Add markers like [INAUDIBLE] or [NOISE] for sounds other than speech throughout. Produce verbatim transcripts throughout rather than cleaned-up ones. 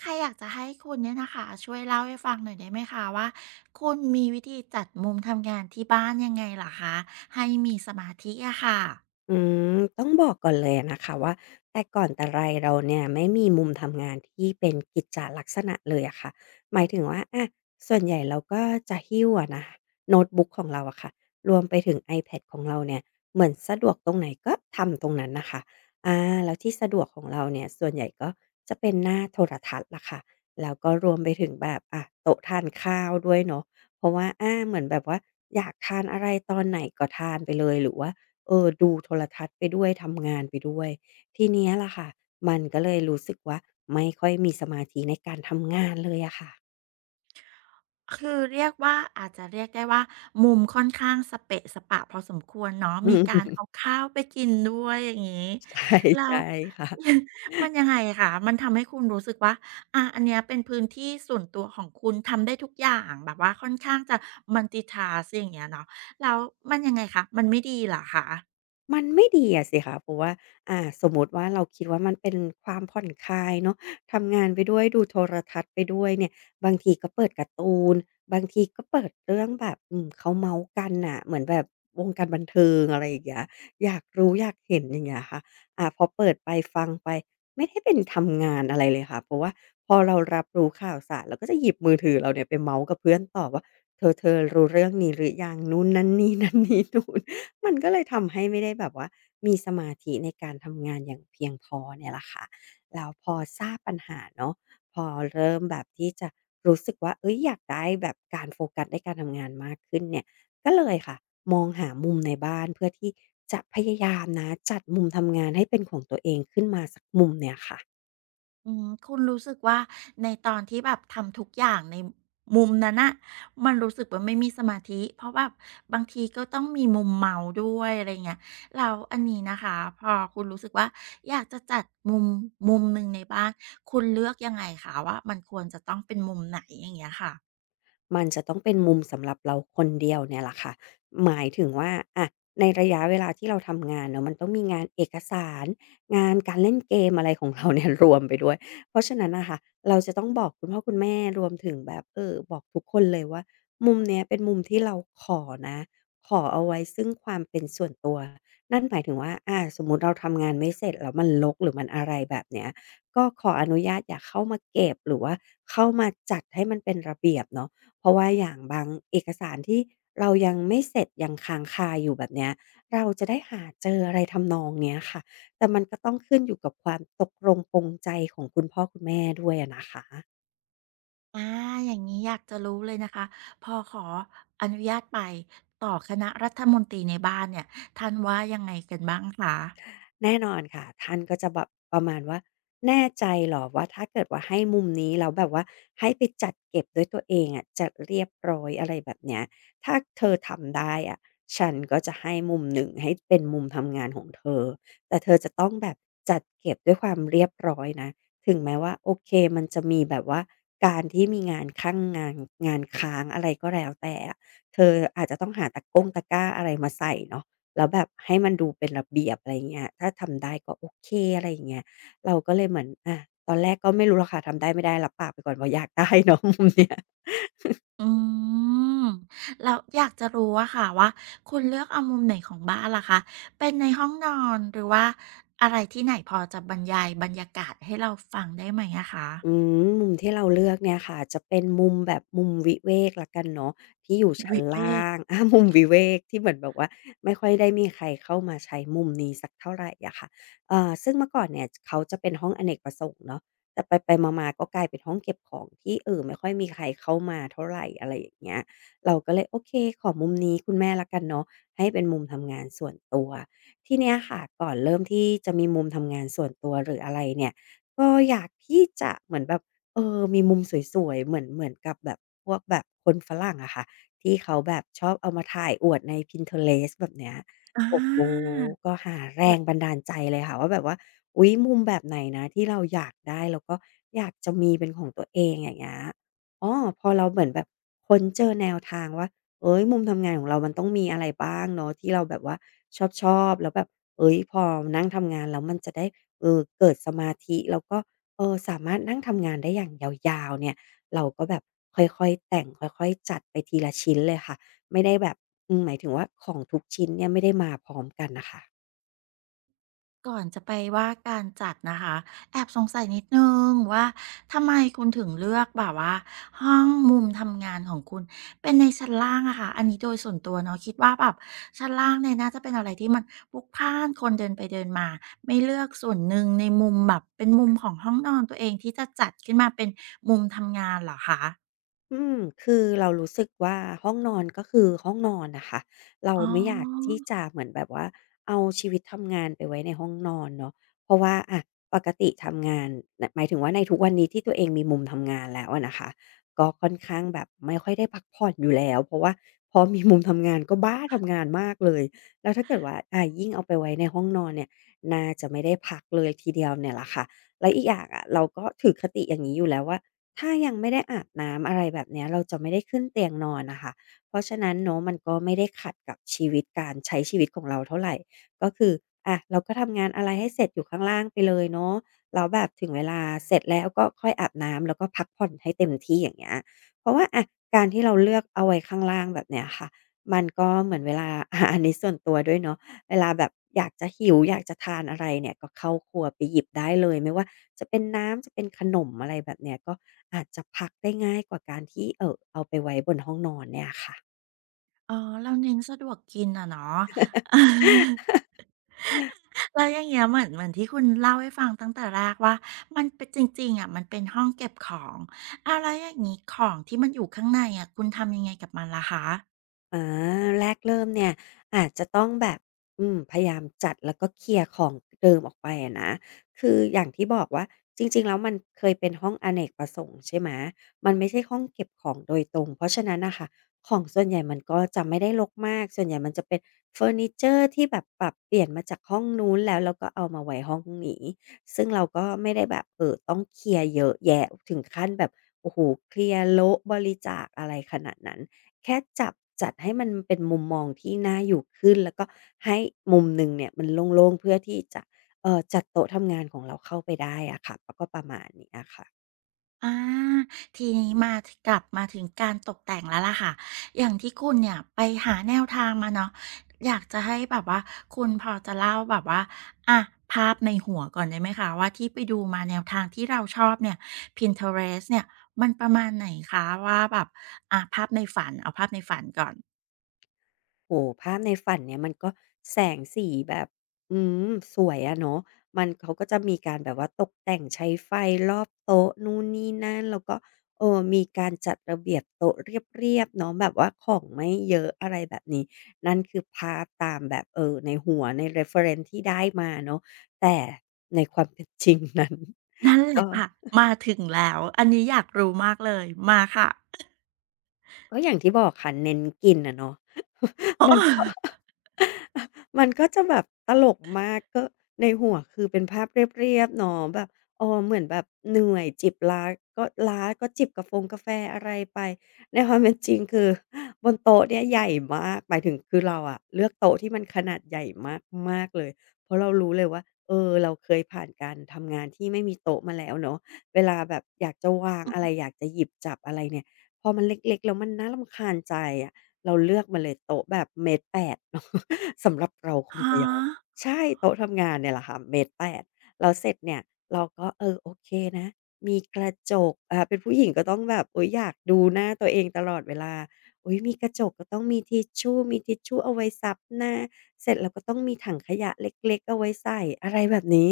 ใครอยากจะให้คุณเนี่ยนะคะช่วยเล่าให้ฟังหน่อยได้ไหมคะว่าคุณมีวิธีจัดมุมทำงานที่บ้านยังไงเหรอคะให้มีสมาธิอะค่ะอืมต้องบอกก่อนเลยอะนะคะว่าแต่ก่อนแต่ไรเราเนี่ยไม่มีมุมทำงานที่เป็นกิจจลักษณะเลยอะค่ะหมายถึงว่าอะส่วนใหญ่เราก็จะหิ้วอะนะโน้ตบุ๊กของเราอะค่ะรวมไปถึง ไอแพด ของเราเนี่ยเหมือนสะดวกตรงไหนก็ทำตรงนั้นน่ะค่ะอาแล้วที่สะดวกของเราเนี่ยส่วนใหญ่ก็จะเป็นหน้าโทรทัศน์ล่ะค่ะแล้วก็รวมไปถึงแบบอะโต๊ะทานข้าวด้วยเนาะเพราะว่าอาเหมือนแบบว่าอยากทานอะไรตอนไหนก็ทานไปเลยหรือว่า เออดูโทรทัศน์ไปด้วยทำงานไปด้วยทีเนี้ยล่ะค่ะมันก็เลยรู้สึกว่าไม่ค่อยมีสมาธิในการทำงานเลยอะค่ะ [LAUGHS] คือเรียกว่าอาจจะเรียกได้ว่ามุมค่อนข้างสเปะสปะพอสมควรเนาะอืมีกามรเอาข้าวไปกินด้วยอย่างงี้ใช่แล้ว ใช่ค่ะ [LAUGHS] มันยังไงคะมันทำให้คุณรู้สึกว่าอะอันเนี้ยเป็นพื้นที่ส่วนตัวของคุณทำได้ทุกอย่างแบบว่าค่อนข้างจะมัลติทาสอย่างเงี้ยเนาะแล้วมันยังไงคะมันไม่ดีเหรอคะ มันไม่ดีอะสิคะเพราะว่าอ่าสมมติว่าเราคิดว่ามันเป็นความผ่อนคลายเนาะทำงานไปด้วยดูโทรทัศน์ไปด้วยเนี่ยบางทีก็เปิดการ์ตูนบางทีก็เปิดเรื่องแบบอืมเขาเมาท์กันน่ะเหมือนแบบวงการบันเทิงอะไรอย่างเงี้ยอยากรู้อยากเห็นอย่างเงี้ยค่ะอ่าพอเปิดไปฟังไปไม่ได้เป็นทำงานอะไรเลยค่ะเพราะว่าพอเรารับรู้ข่าวสารเราก็จะหยิบมือถือเราเนี่ยไปเมาท์กับเพื่อนต่อว่าเธอๆรู้เรื่องนี้หรือยังนู่นนั่นนี่ [LAUGHS] นั่นนี่นู่น มันก็เลยทำให้ไม่ได้แบบว่ามีสมาธิในการทำงานอย่างเพียงพอเนี่ยแหละค่ะแล้วพอทราบปัญหาเนาะพอเริ่มแบบที่จะรู้สึกว่าเฮ้ยอยากได้แบบการโฟกัสในการทำงานมากขึ้นเนี่ยก็เลยค่ะมองหามุมในบ้านเพื่อที่จะพยายามนะจัดมุมทำงานให้เป็นของตัวเองขึ้นมาสักมุมเนี่ยค่ะ อืมคุณรู้สึกว่าในตอนที่แบบทำทุกอย่างในมุมนั้นอะมันรู้สึกว่าไม่มีสมาธิเพราะแบบบางทีก็ต้องมีมุมเมาด้วยอะไรเงี้ยเราอันนี้นะคะพอคุณรู้สึกว่าอยากจะจัดมุมมุมหนึ่งในบ้านคุณเลือกยังไงคะว่ามันควรจะต้องเป็นมุมไหนอย่างเงี้ยค่ะมันจะต้องเป็นมุมสำหรับเราคนเดียวเนี่ยแหละค่ะหมายถึงว่าอะในระยะเวลาที่เราทำงานเนาะมันต้องมีงานเอกสาร งานการเล่นเกมอะไรของเราเนี่ย [LAUGHS] รวมไปด้วยเพราะฉะนั้นนะคะเราจะต้องบอกคุณพ่อคุณแม่รวมถึงแบบเออบอกทุกคนเลยว่า มุมเนี้ยเป็นมุมที่เราขอนะ ขอเอาไว้ซึ่งความเป็นส่วนตัวนั่นหมายถึงว่าอาสมมุติเราทำงานไม่เสร็จแล้วมันรกหรือมันอะไรแบบเนี้ยก็ขออนุญาตอย่าเข้ามาเก็บหรือว่าเข้ามาจัดให้มันเป็นระเบียบเนาะ เพราะว่าอย่างบางเอกสารที่เรายังไม่เสร็จยังค้างคาอยู่แบบเนี้ยเราจะได้หาเจออะไรทำนองเนี้ยค่ะแต่มันก็ต้องขึ้นอยู่กับความตกลงปลงใจของคุณพ่อคุณแม่ด้วยอะนะคะ อาอย่างนี้อยากจะรู้เลยนะคะพอขออนุญาตไปต่อคณะรัฐมนตรีในบ้านเนี่ยท่านว่ายังไงกันบ้างคะ แน่นอนค่ะท่านก็จะแบบประมาณว่าแน่ใจเหรอว่าถ้าเกิดว่าให้มุมนี้แล้วแบบว่าให้ไปจัดเก็บด้วยตัวเองอ่ะจะเรียบร้อยอะไรแบบเนี้ยถ้าเธอทำได้อ่ะฉันก็จะให้มุมหนึ่งให้เป็นมุมทำงานของเธอแต่เธอจะต้องแบบจัดเก็บด้วยความเรียบร้อยนะถึงแม้ว่าโอเคมันจะมีแบบว่าการที่มีงานข้างงานงานค้างอะไรก็แล้วแต่อะเธออาจจะต้องหาตะกร้งตะกร้าอะไรมาใส่เนาะ แล้วแบบให้มันดูเป็นระเบียบอะไรอย่างเงี้ยถ้าทำได้ก็โอเคอะไรอย่างเงี้ยเราก็เลยเหมือนอาตอนแรกก็ไม่รู้หรอกค่ะทำได้ไม่ได้รับปากไปก่อนว่าอยากได้เนาะมุมเนี้ย อืมแล้วอยากจะรู้อะค่ะว่าคุณเลือกเอามุมไหนของบ้านล่ะคะเป็นในห้องนอนหรือว่าอะไรที่ไหนพอจะบรรยายบรรยากาศให้เราฟังได้ไหมอะอืคะมมุมที่เราเลือกเนี่ยค่ะจะเป็นมุมแบบมุมวิเวกละกันเนาะที่อยู่ชั้วินเวกล่าง [LAUGHS] อามุมวิเวกที่เหมือนแบบว่าไม่ค่อยได้มีใครเข้ามาใช้มุมนี้สักเท่าไรอะค่ะเอ่อซึ่งเมื่อก่อนเนี่ยเขาจะเป็นห้องอเนกประสงค์เนาะแต่ไปๆมาๆก็กลายเป็นห้องเก็บของที่เอ่อไม่ค่อยมีใครเข้ามาเท่าไรอะไรอย่างเงี้ยเราก็เลยโอเคขอมุมนี้คุณแม่ละกันเนาะให้เป็นมุมทำงานส่วนตัวทีเนี้ยค่ะก่อนเริ่มที่จะมีมุมทำงานส่วนตัวหรืออะไรเนี่ย ก็อยากที่จะเหมือนแบบเออมีมุมสวยๆเหมือนเหมือนกับแบบพวกแบบคนฝรั่งอะค่ะที่เขาแบบชอบเอามาถ่ายอวดใน พินเทอเรสต์ แบบเนี้ยอา โอ้โฮก็หาแรงบันดาลใจเลยค่ะว่าแบบว่าอุ๊ยมุมแบบไหนนะที่เราอยากได้แล้วก็อยากจะมีเป็นของตัวเองอย่างเงี้ยอ้อพอเราเหมือนแบบค้นเจอแนวทางว่าเฮ้ยมุมทำงานของเรามันต้องมีอะไรบ้างเนาะที่เราแบบว่าชอบๆแล้วแบบเฮ้ยพอนั่งทำงานแล้วมันจะได้ เออเกิดสมาธิแล้วก็เออสามารถนั่งทำงานได้อย่างยาวๆเนี่ยเราก็แบบค่อยๆแต่งค่อยๆจัดไปทีละชิ้นเลยค่ะไม่ได้แบบอืมหมายถึงว่าของทุกชิ้นเนี่ยไม่ได้มาพร้อมกันนะคะ ก่อนจะไปว่าการจัดนะคะแอบสงสัยนิดนึงว่าทำไมคุณถึงเลือกแบบว่าห้องมุมทำงานของคุณเป็นในชั้นล่างอะค่ะอันนี้โดยส่วนตัวเนาะคิดว่าแบบชั้นล่างเนี่ยน่าจะเป็นอะไรที่มันพลุกพล่านคนเดินไปเดินมาไม่เลือกส่วนหนึ่งในมุมแบบเป็นมุมของห้องนอนตัวเองที่จะจัดขึ้นมาเป็นมุมทำงานเหรอคะอืมคือเรารู้สึกว่าห้องนอนก็คือห้องนอนน่ะค่ะเราอ๋ไม่อยากอที่จะเหมือนแบบว่าเอาชีวิตทำงานไปไว้ในห้องนอนเนาะเพราะว่าอะปกติทำงานนหมายถึงว่าในทุกวันนี้ที่ตัวเองมีมุมทำงานแล้วอะนะคะก็ค่อนข้างแบบไม่ค่อยได้พักผ่อนอยู่แล้วเพราะว่าพอมีมุมทำงานก็บ้าทำงานมากเลยแล้วถ้าเกิดว่าอ่ายิ่งเอาไปไว้ในห้องนอนเนี่ยน่าจะไม่ได้พักเลยทีเดียวเนี่ยแหละค่ะแล้วอีกอย่างอะเราก็ถือคติอย่างนี้อยู่แล้วว่า ถ้ายังไม่ได้อาบน้ำอะไรแบบเนี้ยเราจะไม่ได้ขึ้นเตียงนอนน่ะค่ะเพราะฉะนั้นเนาะมันก็ไม่ได้ขัดกับชีวิตการใช้ชีวิตของเราเท่าไรก็คืออะเราก็ทำงานอะไรให้เสร็จอยู่ข้างล่างไปเลยเนาะแล้วแบบถึงเวลาเสร็จแล้วก็ค่อยอาบน้ำแล้วก็พักผ่อนให้เต็มที่อย่างเงี้ยเพราะว่าอะการที่เราเลือกเอาไว้ข้างล่างแบบเนี้ยค่ะมันก็เหมือนเวลา [LAUGHS] อาอันนี้ส่วนตัวด้วยเนาะเวลาแบบอยากจะหิวอยากจะทานอะไรเนี่ยก็เข้าครัวไปหยิบได้เลยไม่ว่า จะเป็นน้ำจะเป็นขนมอะไรแบบเนี้ยก็อาจจะพักได้ง่ายกว่าการที่เอ่อเอาไปไว้บนห้องนอนเนี่ยค่ะ อ๋อเราเน้นสะดวกกินอะเนาะ [LAUGHS] แล้วอย่างเงี้ยเหมือนเหมือนที่คุณเล่าให้ฟังตั้งแต่แรกว่ามันเป็นจริงๆอะมันเป็นห้องเก็บของอ้าวแล้วอย่างงี้ของที่มันอยู่ข้างในอะคุณทำยังไงกับมันล่ะคะอาแรกเริ่มเนี่ยอาจจะต้องแบบอืมพยายามจัดแล้วก็เคลียร์ของเดิมออกไปอะนะคืออย่างที่บอกว่าจริงๆแล้วมันเคยเป็นห้องอเนกประสงค์ใช่ไหมมันไม่ใช่ห้องเก็บของโดยตรงเพราะฉะนั้นนะคะของส่วนใหญ่มันก็จะไม่ได้รกมากส่วนใหญ่มันจะเป็นเฟอร์นิเจอร์ที่แบบปรับเปลี่ยนมาจากห้องนู้นแล้วแล้วก็เอามาไว้ห้องนี้ซึ่งเราก็ไม่ได้แบบเออต้องเคลียร์เยอะแยะถึงขั้นแบบโอ้โหเคลียร์โละบริจาคอะไรขนาดนั้น แค่จับจัดให้มันเป็นมุมมองที่น่าอยู่ขึ้นแล้วก็ให้มุมหนึ่งเนี่ยมันโล่งๆเพื่อที่จะเอ่อจัดโต๊ะทำงานของเราเข้าไปได้อะค่ะก็ประมาณเนี้ยค่ะ อาทีนี้มาถกลับมาถึงการตกแต่งแล้วล่ะค่ะอย่างที่คุณเนี่ยไปหาแนวทางมาเนาะอยากจะให้แบบว่าคุณพอจะเล่าแบบว่าอะภาพในหัวก่อนได้ไหมคะว่าที่ไปดูมาแนวทางที่เราชอบเนี่ย Pinterest เนี่ยมันประมาณไหนคะว่าแบบอะภาพในฝันเอาภาพในฝันก่อน โอ้โฮภาพในฝันเนี่ยมันก็แสงสีแบบอืมสวยอะเนาะมันเขาก็จะมีการแบบว่าตกแต่งใช้ไฟรอบโต๊ะนู่นนี่นั่นแล้วก็เอ่อมีการจัดระเบียบโต๊ะเรียบๆเนาะแบบว่าของไม่เยอะอะไรแบบนี้นั่นคือภาพตามแบบเอ่อในหัวใน reference ที่ได้มาเนาะแต่ในความเป็นจริงนั้นนั่นแหละก็ ค่ะมาถึงแล้วอันนี้อยากรู้มากเลยมาค่ะ ก็อย่างที่บอกค่ะเน้นกินอะเนาะ [LAUGHS] อ๋อ [LAUGHS] มันก็ [LAUGHS] มันก็จะแบบตลกมากก็ในหัวคือเป็นภาพเรียบๆเนาะแบบอ๋อเหมือนแบบเหนื่อยจิบล้าก็ล้าก็จิบกาแฟงกาแฟอะไรไปในความเป็นจริงคือ [LAUGHS] บนโต๊ะเนี่ยใหญ่มากหมายถึงคือเราอะเลือกโต๊ะที่มันขนาดใหญ่มากๆเลยเพราะเรารู้เลยว่าเออเราเคยผ่านการทำงานที่ไม่มีโต๊ะมาแล้วเนาะเวลาแบบอยากจะวางอะไรอยากจะหยิบจับอะไรเนี่ย พอมันเล็กๆแล้วมันน่ารำคาญใจอะเราเลือกมาเลยโต๊ะแบบหนึ่งจุดแปดเนาะ [LAUGHS] สำหรับเราคนฮะเดียวใช่โต๊ะทำงานเนี่ยแหละค่ะหนึ่งจุดแปดแปดแล้วเสร็จเนี่ยเราก็เออโอเคนะมีกระจกอ่าเป็นผู้หญิงก็ต้องแบบอุ๊ยอยากดูหน้าตัวเองตลอดเวลาอุ๊ยมีกระจกก็ต้องมีทิชชู่มีทิชชู่เอาไว้ซับหน้าเสร็จแล้วก็ต้องมีถังขยะเล็กๆเอาไว้ใส่อะไรแบบนี้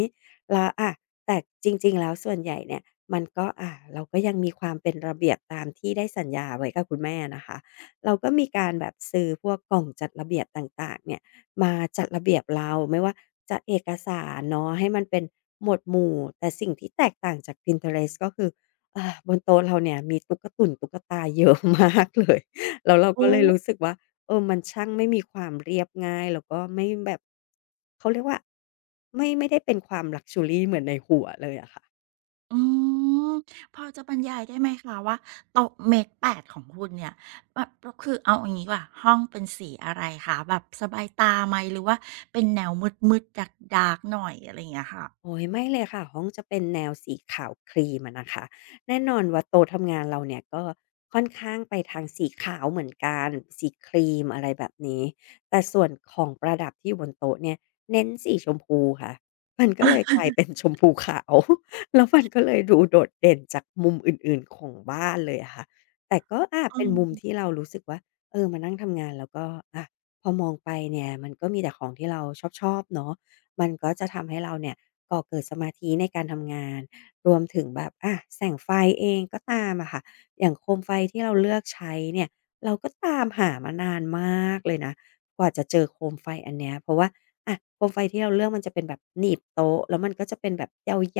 แล้วอะแต่จริงๆแล้วส่วนใหญ่เนี่ย มันก็อ่าเราก็ยังมีความเป็นระเบียบตามที่ได้สัญญาไว้กับคุณแม่นะคะเราก็มีการแบบซื้อพวกกล่องจัดระเบียบต่างๆเนี่ยมาจัดระเบียบเราไม่ว่าจะเอกสารเนาะให้มันเป็นหมวดหมู่แต่สิ่งที่แตกต่างจาก Pinterest ก็คืออ่าบนโต๊ะเราเนี่ยมีตุ๊กตุ่นตุ๊กตาเยอะมากเลยแล้วเราโอ้ก็เลยรู้สึกว่าเออมันช่างไม่มีความเรียบง่ายแล้วก็ไม่แบบเขาเรียกว่าไม่ไม่ได้เป็นความ luxury เหมือนในหัวเลยอะค่ะ อืมพอจะบรรยายได้ไหมคะว่าโต๊ะเมตรแปดของคุณเนี่ยแบบก็คือเอาอย่างงี้ดีกว่าห้องเป็นสีอะไรคะแบบสบายตาไหมหรือว่าเป็นแนวมืดๆดาร์กๆหน่อยอะไรอย่างเงี้ยค่ะ โอ้ยไม่เลยค่ะห้องจะเป็นแนวสีขาวครีมอะนะคะแน่นอนว่าโต๊ะทำงานเราเนี่ยก็ค่อนข้างไปทางสีขาวเหมือนกันสีครีมอะไรแบบนี้แต่ส่วนของประดับที่อยู่บนโต๊ะเนี่ยเน้นสีชมพูค่ะมันก็เลยกลายเป็น [LAUGHS] ชมพูขาว [LAUGHS] แล้วมันก็เลยดูโดดเด่นจากมุมอื่นๆของบ้านเลยอะค่ะแต่ก็อาอืเป็นมุมม ที่เรารู้สึกว่าเออมานั่งทำงานแล้วก็อะพอมองไปเนี่ยมันก็มีแต่ของที่เราชอบชอบเนาะ มันก็จะทำให้เราเนี่ยก่อเกิดสมาธิในการทำงานรวมถึงแบบอะแสงไฟเองก็ตามอะค่ะอย่างโคมไฟที่เราเลือกใช้เนี่ยเราก็ตามหามานานมากเลยนะกว่าจะเจอโคมไฟอันเนี้ยเพราะว่าอะโคมไฟที่เราเลือกมันจะเป็นแบบหนีบโต๊ะแล้วมันก็จะเป็นแบบ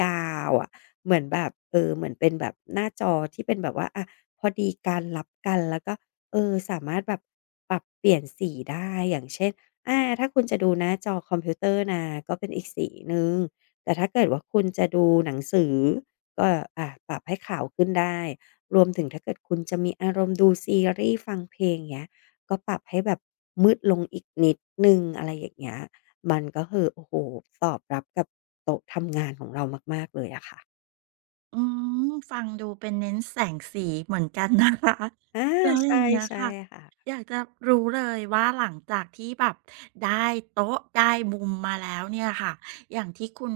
ยาวๆอะเหมือนแบบเออเหมือนเป็นแบบหน้าจอที่เป็นแบบว่าอะพอดีการรับกันแล้วก็เออสามารถแบบปรับเปลี่ยนสีได้อย่างเช่น อาถ้าคุณจะดูหน้าจอคอมพิวเตอร์นะก็เป็นอีกสีหนึ่งแต่ถ้าเกิดว่าคุณจะดูหนังสือก็อ่าปรับให้ขาวขึ้นได้รวมถึงถ้าเกิดคุณจะมีอารมณ์ดูซีรีส์ฟังเพลงอย่างเงี้ยก็ปรับให้แบบมืดลงอีกนิดหนึ่งอะไรอย่างเงี้ยมันก็คือโอ้โฮตอบรับกับโต๊ะทำงานของเรามากๆเลยอะค่ะอืมฟังดูเป็นเน้นแสงสีเหมือนกันนะคะ [LAUGHS] อาแล้วอใช่ย่างเงี้ยใช่ค่ะค่ะ อยากจะรู้เลยว่าหลังจากที่แบบได้โต๊ะได้มุมมาแล้วเนี่ยค่ะอย่างที่คุณ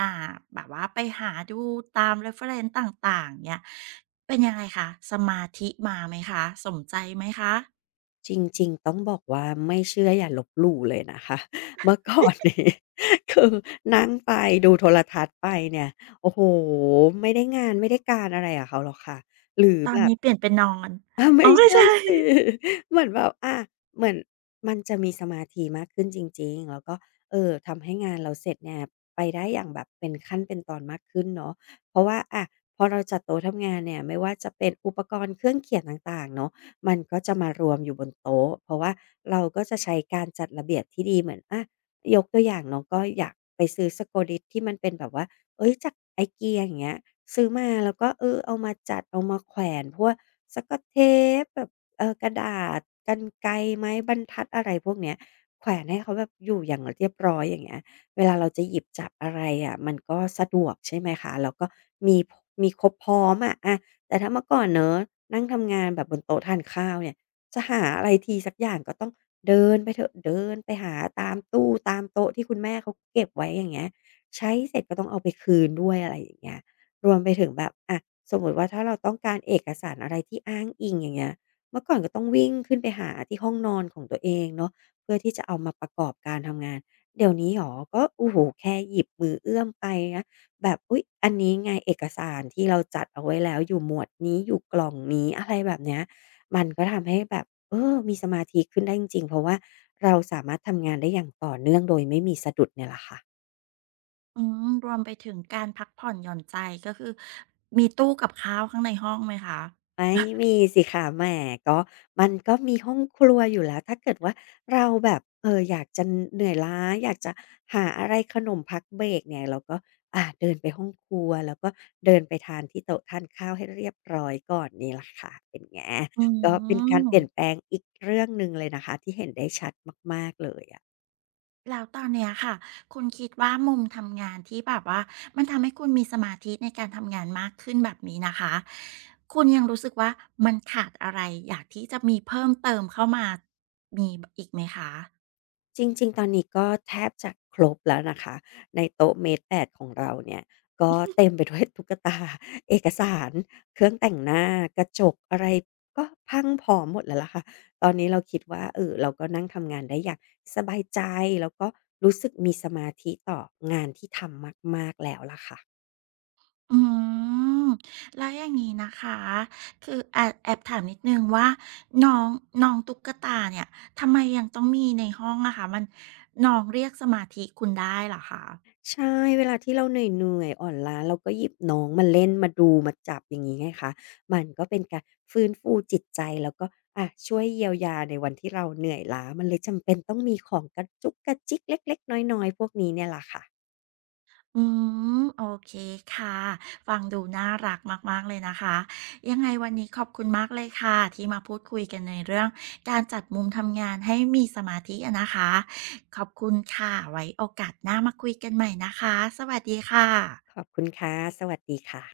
อ่าแบบว่าไปหาดูตาม reference ต่างๆเนี่ยเป็นยังไงคะสมาธิมาไหมคะสมใจไหมคะจริงๆต้องบอกว่าไม่เชื่ออย่าลบหลู่เลยนะคะ [LAUGHS] เมื่อก่อนนี้ [LAUGHS] คือนั่งไปดูโทรทัศน์ไปเนี่ยโอ้โหไม่ได้งานไม่ได้การอะไรกับเขาหรอกค่ะหรือตอนแบบ นี้เปลี่ยนเป็นนอนอาอ๋อไม่ไม่ใช่ใช่ สิ [LAUGHS] [LAUGHS] เหมือนแบบอาเหมือนมันจะมีสมาธิมากขึ้นจริงๆแล้วก็เอ่อทำให้งานเราเสร็จเนี่ยไปได้อย่างแบบเป็นขั้นเป็นตอนมากขึ้นเนาะเพราะว่าอาพอเราจัดโต๊ะทำงานเนี่ยไม่ว่าจะเป็นอุปกรณ์เครื่องเขียนต่างๆเนาะมันก็จะมารวมอยู่บนโต๊ะเพราะว่าเราก็จะใช้การจัดระเบียบที่ดีเหมือนอายกตัวอย่างเนาะก็อยากไปซื้อ Scodit ที่มันเป็นแบบว่า เอ้ยจากไอเกียอย่างเงี้ยซื้อมาแล้วก็เออเอามาจัดเอามาแขวนพวกสกอตเทปแบบเออกระดาษกรรไกรไม้บรรทัดอะไรพวกเนี้ยแขวนให้เขาแบบอยู่อย่างเรียบร้อยอย่างเงี้ยเวลาเราจะหยิบจับอะไรอ่ะมันก็สะดวกใช่ไหมคะแล้วก็มีมีครบพร้อมอะอะแต่ถ้าเมื่อก่อนเนอะนั่งทำงานแบบบนโต๊ะทานข้าวเนี่ยจะหาอะไรทีสักอย่างก็ต้องเดินไปเถอะเดินไปหาตามตู้ตามโต๊ะที่คุณแม่เขาเก็บไว้อย่างเงี้ย ใช้เสร็จก็ต้องเอาไปคืนด้วยอะไรอย่างเงี้ยรวมไปถึงแบบอะสมมุติว่าถ้าเราต้องการเอกสารอะไรที่อ้างอิงอย่างเงี้ยเมื่อก่อนก็ต้องวิ่งขึ้นไปหาที่ห้องนอนของตัวเองเนาะเพื่อที่จะเอามาประกอบการทำงานเดี๋ยวนี้เหรอก็โอ้โฮแค่หยิบมือเอื้อมไปนะแบบอุ๊ยอันนี้ไงเอกสารที่เราจัดเอาไว้แล้วอยู่หมวดนี้อยู่กล่องนี้อะไรแบบเนี้ยมันก็ทำให้แบบเออมีสมาธิขึ้นได้จริงๆเพราะว่าเราสามารถทำงานได้อย่างต่อเนื่องโดยไม่มีสะดุดเนี่ยแหละค่ะ อืมรวมไปถึงการพักผ่อนหย่อนใจก็คือมีตู้กับข้าวข้างในห้องไหมคะ ไม่มีสิคะแหมก็มันก็มีห้องครัวอยู่แล้วถ้าเกิดว่าเราแบบเอออยากจะเหนื่อยล้าอยากจะหาอะไรขนมพักเบรกเนี่ยเราก็อ่าเดินไปห้องครัวแล้วก็เดินไปทานที่โต๊ะทานข้าวให้เรียบร้อยก่อนนี่แหละค่ะเป็นไง อื [LAUGHS] ก็เป็นการเปลี่ยนแปลมงอีกเรื่องหนึ่งเลยนะคะที่เห็นได้ชัดมากๆเลยอะ แล้วตอนเนี้ยค่ะคุณคิดว่ามุมทำงานที่แบบว่ามันทำให้คุณมีสมาธิในการทำงานมากขึ้นแบบนี้นะคะคุณยังรู้สึกว่ามันขาดอะไรอยากที่จะมีเพิ่มเติมเข้ามามีอีกไหมคะจริงๆ ตอนนี้ก็แทบจะครบแล้วนะคะในโต๊ะเมตรแปดของเราเนี่ยก็เต็มไปด้วย [LAUGHS] ตุ๊กตาเอกสารเครื่องแต่งหน้ากระจกอะไรก็พรั่งพร้อมหมดแล้วล่ะค่ะตอนนี้เราคิดว่าเออเราก็นั่งทำงานได้อย่างสบายใจแล้วก็รู้สึกมีสมาธิต่องานที่ทำมากๆแล้วล่ะค่ะ อืมแล้วอย่างงี้นะคะคือแอบแอบถามนิดหนึ่งว่าน้องน้องตุ๊กตาเนี่ยทำไมยังต้องมีในห้องอะคะมันน้องเรียกสมาธิคุณได้เหรอคะ ใช่เวลาที่เราเหนื่อยๆอ่อนล้าเราก็หยิบน้องมาเล่นมาดูมาจับอย่างงี้ไงคะมันก็เป็นการฟื้นฟูจิตใจแล้วก็อะช่วยเยียวยาในวันที่เราเหนื่อยล้ามันเลยจำเป็นต้องมีของกระจุกกระจิกเล็กๆน้อยๆพวกนี้เนี่ยล่ะค่ะอืมโอเคค่ะฟังดูน่ารักมากๆเลยนะคะยังไงวันนี้ขอบคุณมากเลยค่ะที่มาพูดคุยกันในเรื่องการจัดมุมทำงานให้มีสมาธิอะนะคะขอบคุณค่ะไว้โอกาสหน้ามาคุยกันใหม่นะคะสวัสดีค่ขะอบคุณค่ะสวัสดีค่ะ